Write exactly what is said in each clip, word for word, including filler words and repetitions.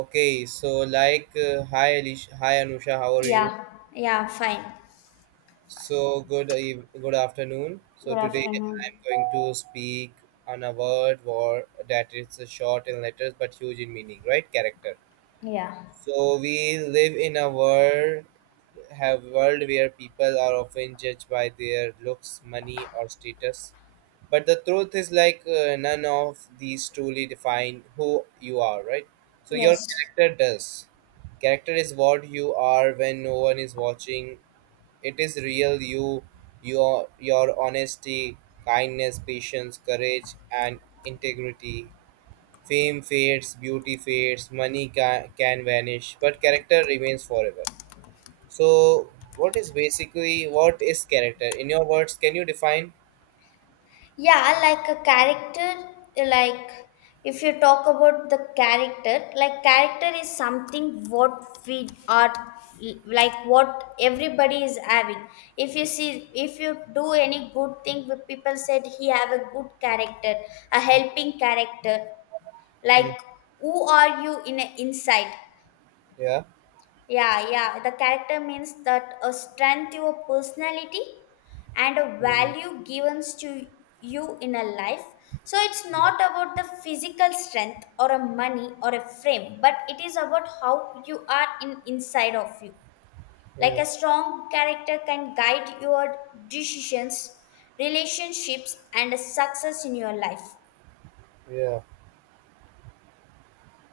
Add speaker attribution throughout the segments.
Speaker 1: Okay, so like, uh, hi Alish, hi Anusha, how are you?
Speaker 2: Yeah, yeah, fine.
Speaker 1: So good, eve- good afternoon.
Speaker 2: Good
Speaker 1: So today
Speaker 2: afternoon.
Speaker 1: I'm going to speak on a word war that is short in letters but huge in meaning, right? Character.
Speaker 2: Yeah,
Speaker 1: So we live in a world have world where people are often judged by their looks, money, or status. But the truth is, like uh, none of these truly define who you are, right? So your
Speaker 2: yes.
Speaker 1: character does. Character is what you are when no one is watching. It is real you, your your honesty, kindness, patience, courage, and integrity. Fame fades, beauty fades, money ca- can vanish, but character remains forever. So what is basically what is character, in your words? Can you define?
Speaker 2: Yeah, like a character, like if you talk about the character, like character is something what we are like what everybody is having. If you see, if you do any good thing, with people said he have a good character, a helping character. Like
Speaker 1: Mm,
Speaker 2: who are you in a inside?
Speaker 1: yeah.
Speaker 2: Yeah, yeah. The character means that a strength, your personality, and a
Speaker 1: Mm,
Speaker 2: value given to you in a life. So it's not about the physical strength or a money or a frame, but it is about how you are in inside of you. Like
Speaker 1: yeah,
Speaker 2: a strong character can guide your decisions, relationships, and success in your life.
Speaker 1: yeah.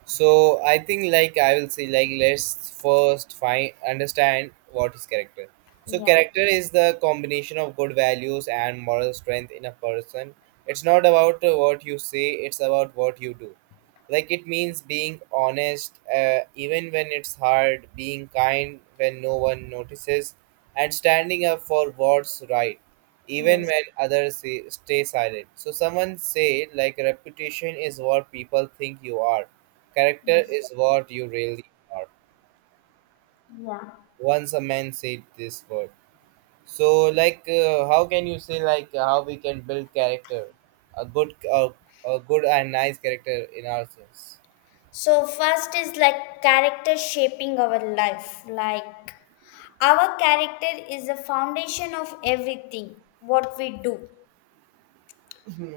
Speaker 1: So I think, like, I will say, like, let's first find understand what is character. So
Speaker 2: Yeah,
Speaker 1: character is the combination of good values and moral strength in a person. It's not about uh, what you say, it's about what you do. Like, it means being honest, uh, even when it's hard, being kind when no one notices, and standing up for what's right even
Speaker 2: yes,
Speaker 1: when others say, stay silent. So someone said, like, reputation is what people think you are, character
Speaker 2: yes,
Speaker 1: is what you really are.
Speaker 2: yeah.
Speaker 1: Once a man said this word. So, like uh, how can you say, like uh, how we can build character, a good, uh, a good and nice character in ourselves?
Speaker 2: So first is like character shaping our life. Like our character is the foundation of everything what we do,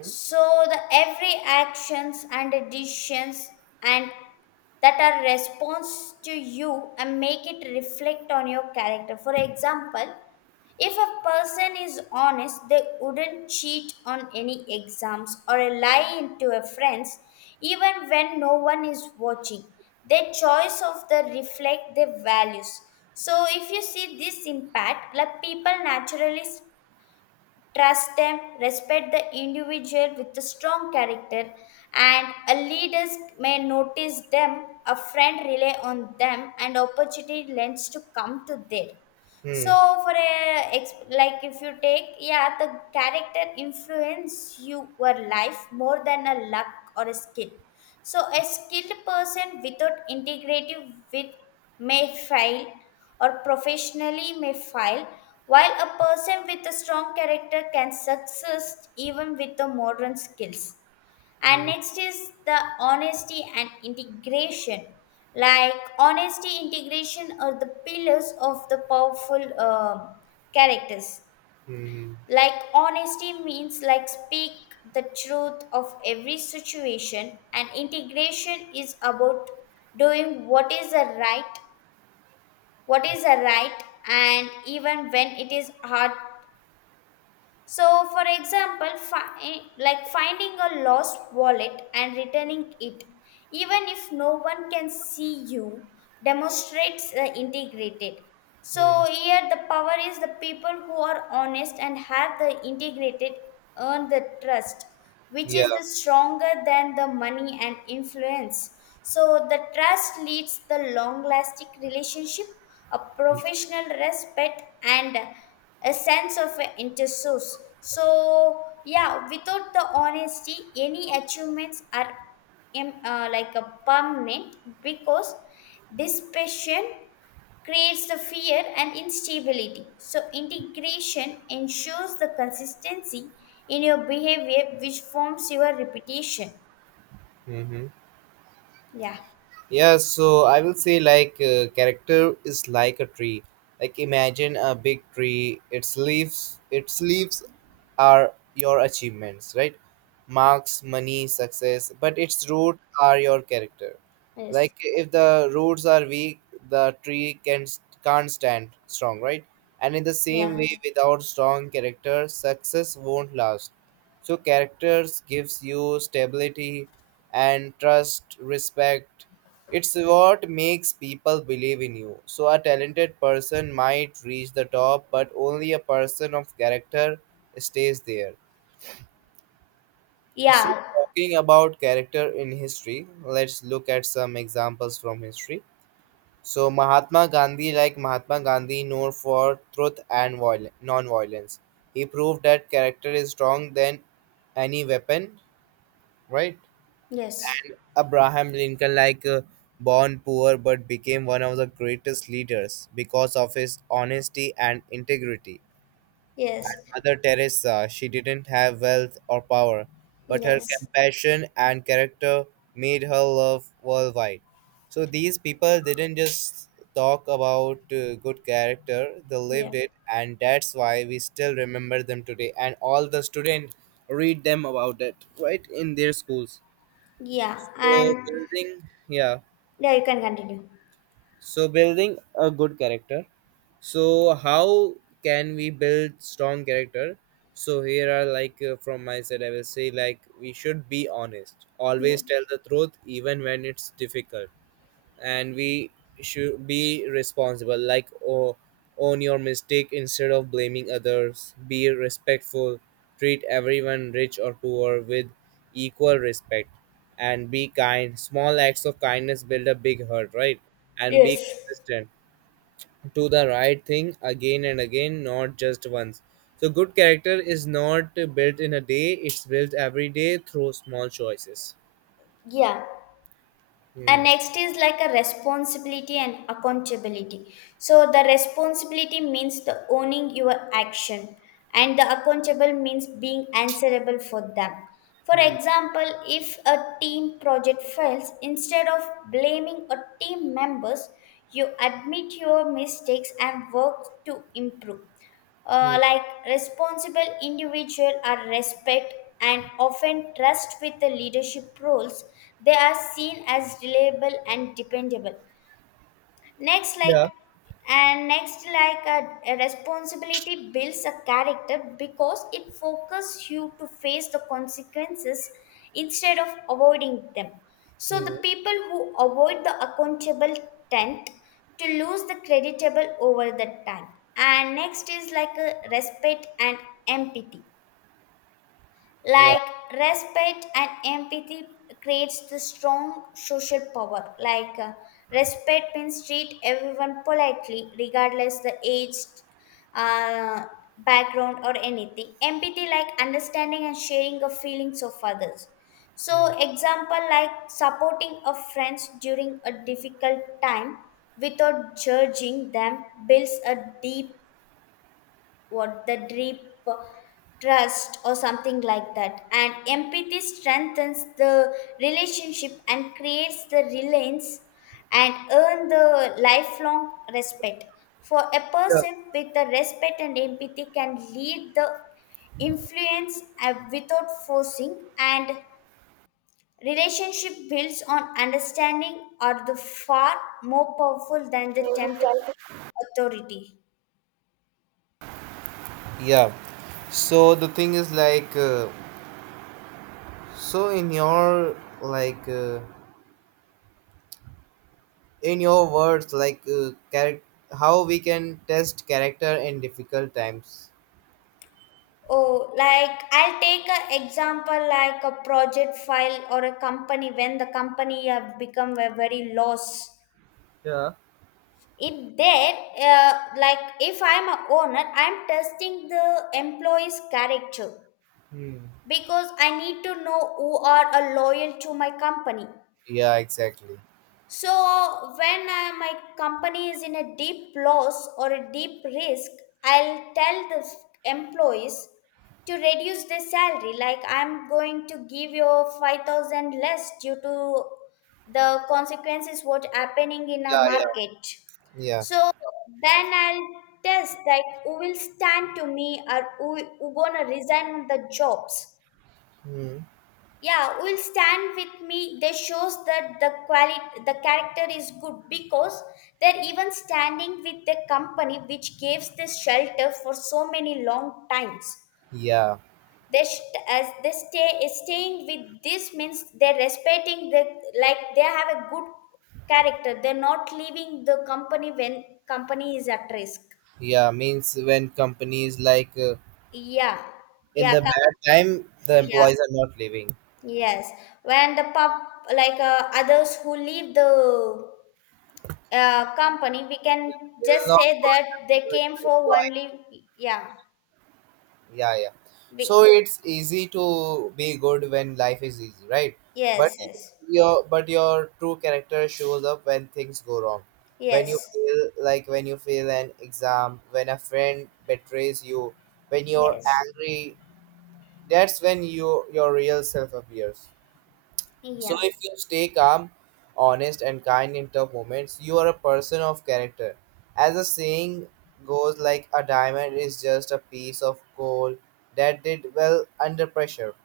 Speaker 2: so the every actions and decisions and that are response to you and make it reflect on your character. For example, if a person is honest, they wouldn't cheat on any exams or a lie into a friends, even when no one is watching. Their choice of the reflect their values. So if you see this impact, like people naturally trust them, respect the individual with a strong character, and a leaders may notice them, a friend rely on them, and opportunity lends to come to there.
Speaker 1: Hmm.
Speaker 2: So, for a ex- like if you take, yeah, the character influence your life more than a luck or a skill. So, a skilled person without integrative with may fail or professionally may fail, while a person with a strong character can succeed even with the modern skills. And
Speaker 1: Hmm.
Speaker 2: next is the honesty and integration. Like honesty, integration are the pillars of the powerful um characters.
Speaker 1: Hmm.
Speaker 2: Like honesty means like speak the truth of every situation, and integration is about doing what is a right, what is a right and even when it is hard. So, for example, fi- like finding a lost wallet and returning it, even if no one can see you, demonstrates the integrated. So,
Speaker 1: Hmm.
Speaker 2: here the power is the people who are honest and have the integrated earn the trust, which
Speaker 1: Yeah.
Speaker 2: is the stronger than the money and influence. So, the trust leads the long lasting relationship, a professional respect, and a sense of interest. So yeah, without the honesty, any achievements are im- uh, like a permanent, because dispassion creates the fear and instability. So integration ensures the consistency in your behavior, which forms your reputation.
Speaker 1: Hmm.
Speaker 2: Yeah.
Speaker 1: Yeah, so I will say, like uh, character is like a tree. Like, imagine a big tree. Its leaves, its leaves are your achievements, right? Marks, money, success, but its roots are your character.
Speaker 2: Yes.
Speaker 1: Like, if the roots are weak, the tree can can't stand strong, right? And in the
Speaker 2: Yeah.
Speaker 1: same way, without strong character, success won't last. So characters gives you stability and trust, respect. It's what makes people believe in you. So a talented person might reach the top, but only a person of character stays there. So
Speaker 2: Yeah.
Speaker 1: talking about character in history, let's look at some examples from history. So Mahatma Gandhi, like Mahatma Gandhi, known for truth and viol- non-violence. He proved that character is strong than any weapon, right?
Speaker 2: Yes.
Speaker 1: Abraham Lincoln, like uh, born poor but became one of the greatest leaders because of his honesty and integrity.
Speaker 2: Yes.
Speaker 1: Mother Teresa, she didn't have wealth or power, but her
Speaker 2: Yes.
Speaker 1: compassion and character made her love worldwide. So these people didn't just talk about uh, good character, they
Speaker 2: Yeah.
Speaker 1: lived it, and that's why we still remember them today. And all the students read them about it, right, in their schools.
Speaker 2: Yeah,
Speaker 1: So
Speaker 2: and
Speaker 1: building, yeah.
Speaker 2: yeah, you can continue.
Speaker 1: So building a good character. So how can we build strong character? So here are, like uh, from my side, I will say, like, we should be honest. Always tell
Speaker 2: Yes.
Speaker 1: the truth even when it's difficult. And we should be responsible, like, oh, own your mistake instead of blaming others. Be respectful, treat everyone, rich or poor, with equal respect. And be kind, small acts of kindness build a big heart, right? And be
Speaker 2: Yes.
Speaker 1: consistent, do the right thing again and again, not just once. So good character is not built in a day, it's built every day through small choices.
Speaker 2: Yeah. And
Speaker 1: Hmm.
Speaker 2: next is like a responsibility and accountability. So the responsibility means the owning your action, and the accountable means being answerable for them. For
Speaker 1: Hmm.
Speaker 2: example, if a team project fails, instead of blaming a team members, you admit your mistakes and work to improve.
Speaker 1: Hmm.
Speaker 2: Uh,
Speaker 1: Hmm.
Speaker 2: like responsible individual are respect and often trust with the leadership roles. They are seen as reliable and dependable. next like
Speaker 1: Yeah.
Speaker 2: and next like a, a responsibility builds a character, because it focuses you to face the consequences instead of avoiding them. So the
Speaker 1: Hmm.
Speaker 2: people who avoid the accountable tend to lose the creditable over the time. And next is like a respect and empathy.
Speaker 1: Yeah.
Speaker 2: Like respect and empathy creates the strong social power. Like uh, respect means treat everyone politely regardless the age, uh, background, or anything. Empathy like understanding and sharing of feelings of others. So
Speaker 1: Hmm.
Speaker 2: example, like supporting a friend during a difficult time without judging them builds a deep, what, the deep trust or something like that. And empathy strengthens the relationship and creates the reliance and earn the lifelong respect. For a
Speaker 1: Yeah.
Speaker 2: person with the respect and empathy can lead the influence uh, without forcing. And relationship builds on understanding are the far more powerful than the temporary authority.
Speaker 1: Yeah. So the thing is, like uh, so in your, like uh, in your words, like uh, character, how we can test character in difficult times?
Speaker 2: Oh, like I'll take an example like a project file or a company when the company have become a very loss.
Speaker 1: Yeah.
Speaker 2: If there, uh, Like if I'm a owner, I'm testing the employee's character
Speaker 1: Hmm.
Speaker 2: because I need to know who are a loyal to my company.
Speaker 1: Yeah, exactly.
Speaker 2: So, when uh, my company is in a deep loss or a deep risk, I'll tell the s- employees to reduce their salary. Like, I'm going to give you five thousand less due to the consequences what happening in a
Speaker 1: Yeah, yeah,
Speaker 2: market.
Speaker 1: yeah.
Speaker 2: So then I'll test like who will stand to me, or who, who gonna resign the jobs.
Speaker 1: Hmm.
Speaker 2: Yeah, will stand with me. They shows that the quality, the character is good, because they're even standing with the company which gives the shelter for so many long times.
Speaker 1: Yeah,
Speaker 2: They st- as they stay staying with this means they're respecting the, like they have a good character. They're not leaving the company when company is at risk.
Speaker 1: yeah. Means when companies, like uh,
Speaker 2: Yeah.
Speaker 1: in
Speaker 2: Yeah,
Speaker 1: the
Speaker 2: com-
Speaker 1: bad time, the
Speaker 2: yeah,
Speaker 1: employees are not leaving. They
Speaker 2: yes, when the pub like uh, others who leave the uh, company, we can
Speaker 1: will
Speaker 2: just
Speaker 1: not.
Speaker 2: say that they came for only yeah
Speaker 1: Yeah, yeah.
Speaker 2: we,
Speaker 1: So it's easy to be good when life is easy, right? But
Speaker 2: yes, yes,
Speaker 1: your but your true character shows up when things go wrong. When you
Speaker 2: yes,
Speaker 1: fail, like when you fail an exam, when a friend betrays you, when you're
Speaker 2: yes,
Speaker 1: angry, that's when you your real self appears. So
Speaker 2: yeah,
Speaker 1: if you stay calm, honest, and kind in tough moments, you are a person of character. As the saying goes, like, a diamond is just a piece of coal that did well under pressure.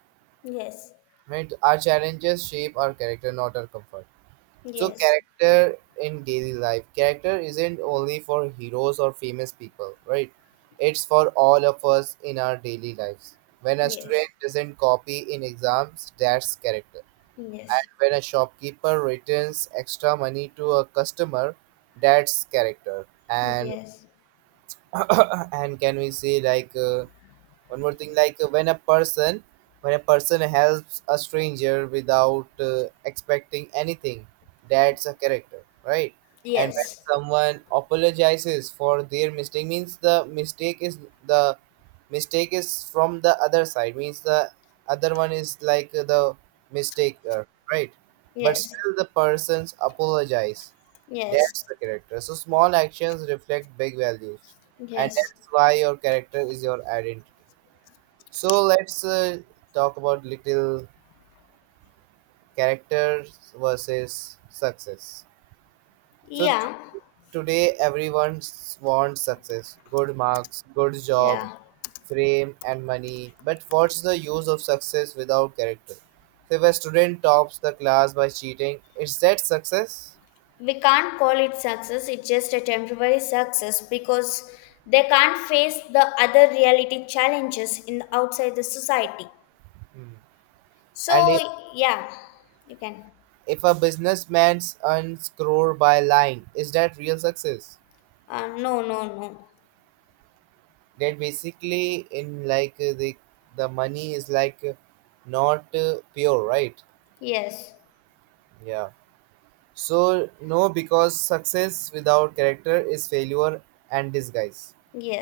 Speaker 2: yes,
Speaker 1: Right? Our challenges shape our character, not our comfort. So
Speaker 2: yes,
Speaker 1: character in daily life, character isn't only for heroes or famous people, right? It's for all of us in our daily lives. When a
Speaker 2: yes,
Speaker 1: student doesn't copy in exams, that's character. And
Speaker 2: yes,
Speaker 1: when a shopkeeper returns extra money to a customer, that's character. and
Speaker 2: yes,
Speaker 1: and can we say, like uh, one more thing, like uh, when a person, when a person helps a stranger without uh, expecting anything, that's a character, right? And when
Speaker 2: yes,
Speaker 1: someone apologizes for their mistake, means the mistake is the mistake is from the other side, means the other one is like the mistaker, right? But
Speaker 2: yes,
Speaker 1: still, the persons apologize.
Speaker 2: yes,
Speaker 1: That's the character. So small actions reflect big values, and
Speaker 2: yes,
Speaker 1: that's why your character is your identity. So let's, uh, talk about little characters versus success. So t-
Speaker 2: yeah,
Speaker 1: today everyone s- wants success, good marks, good job,
Speaker 2: yeah.
Speaker 1: fame and money. But what's the use of success without character? So if a student tops the class by cheating, is that success?
Speaker 2: We can't call it success. It's just a temporary success, because they can't face the other reality challenges in outside the society.
Speaker 1: Hmm.
Speaker 2: So,
Speaker 1: And if,
Speaker 2: yeah, you can.
Speaker 1: if a businessman earns crore by lying, is that real success?
Speaker 2: Uh, no, no, no.
Speaker 1: That basically in, like uh, the the money is like uh, not uh, pure, right?
Speaker 2: Yes,
Speaker 1: Yeah. So no, because success without character is failure and disguise.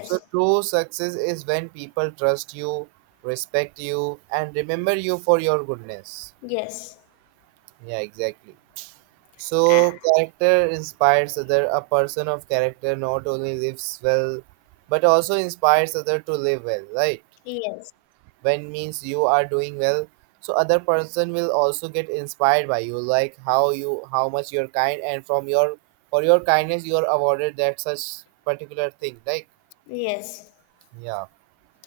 Speaker 1: So true success is when people trust you, respect you, and remember you for your goodness.
Speaker 2: yes.
Speaker 1: Yeah, exactly. So
Speaker 2: Ah,
Speaker 1: character inspires other, a person of character not only lives well but also inspires other to live well, right?
Speaker 2: yes,
Speaker 1: When means you are doing well, so other person will also get inspired by you, like how you, how much you're kind, and from your, for your kindness you are awarded that such particular thing, like,
Speaker 2: yes.
Speaker 1: yeah.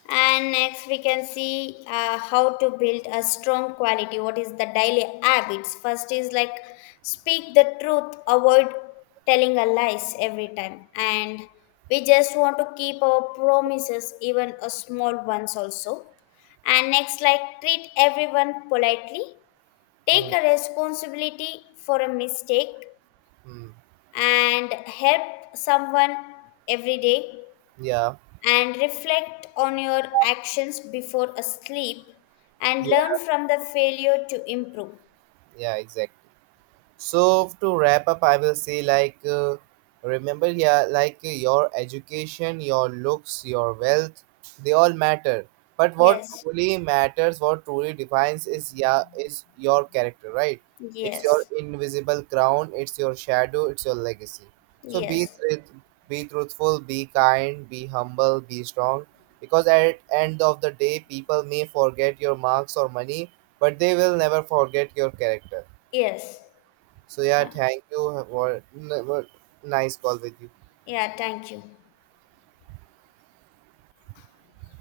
Speaker 2: And next, we can see uh, how to build a strong quality. What is the daily habits? First is like speak the truth, avoid telling a lies every time. And we just want to keep our promises, even a small ones also. And next, like treat everyone politely. Take
Speaker 1: Mm,
Speaker 2: a responsibility for a mistake,
Speaker 1: mm,
Speaker 2: and help someone every day,
Speaker 1: yeah.
Speaker 2: and reflect on your actions before a sleep, and learn
Speaker 1: Yeah,
Speaker 2: from the failure to improve.
Speaker 1: yeah, exactly. So to wrap up, I will say, like uh, remember, yeah, like uh, your education, your looks, your wealth, they all matter, but what
Speaker 2: Yes,
Speaker 1: truly matters, what truly defines is, yeah, is your character, right? It's your
Speaker 2: yes,
Speaker 1: invisible crown, it's your shadow, it's your legacy. So be
Speaker 2: yes,
Speaker 1: truth, be truthful, be kind, be humble, be strong, because at end of the day, people may forget your marks or money, but they will never forget your character.
Speaker 2: yes.
Speaker 1: So yeah,
Speaker 2: Uh,
Speaker 1: thank you. What what nice call with you.
Speaker 2: yeah, thank you.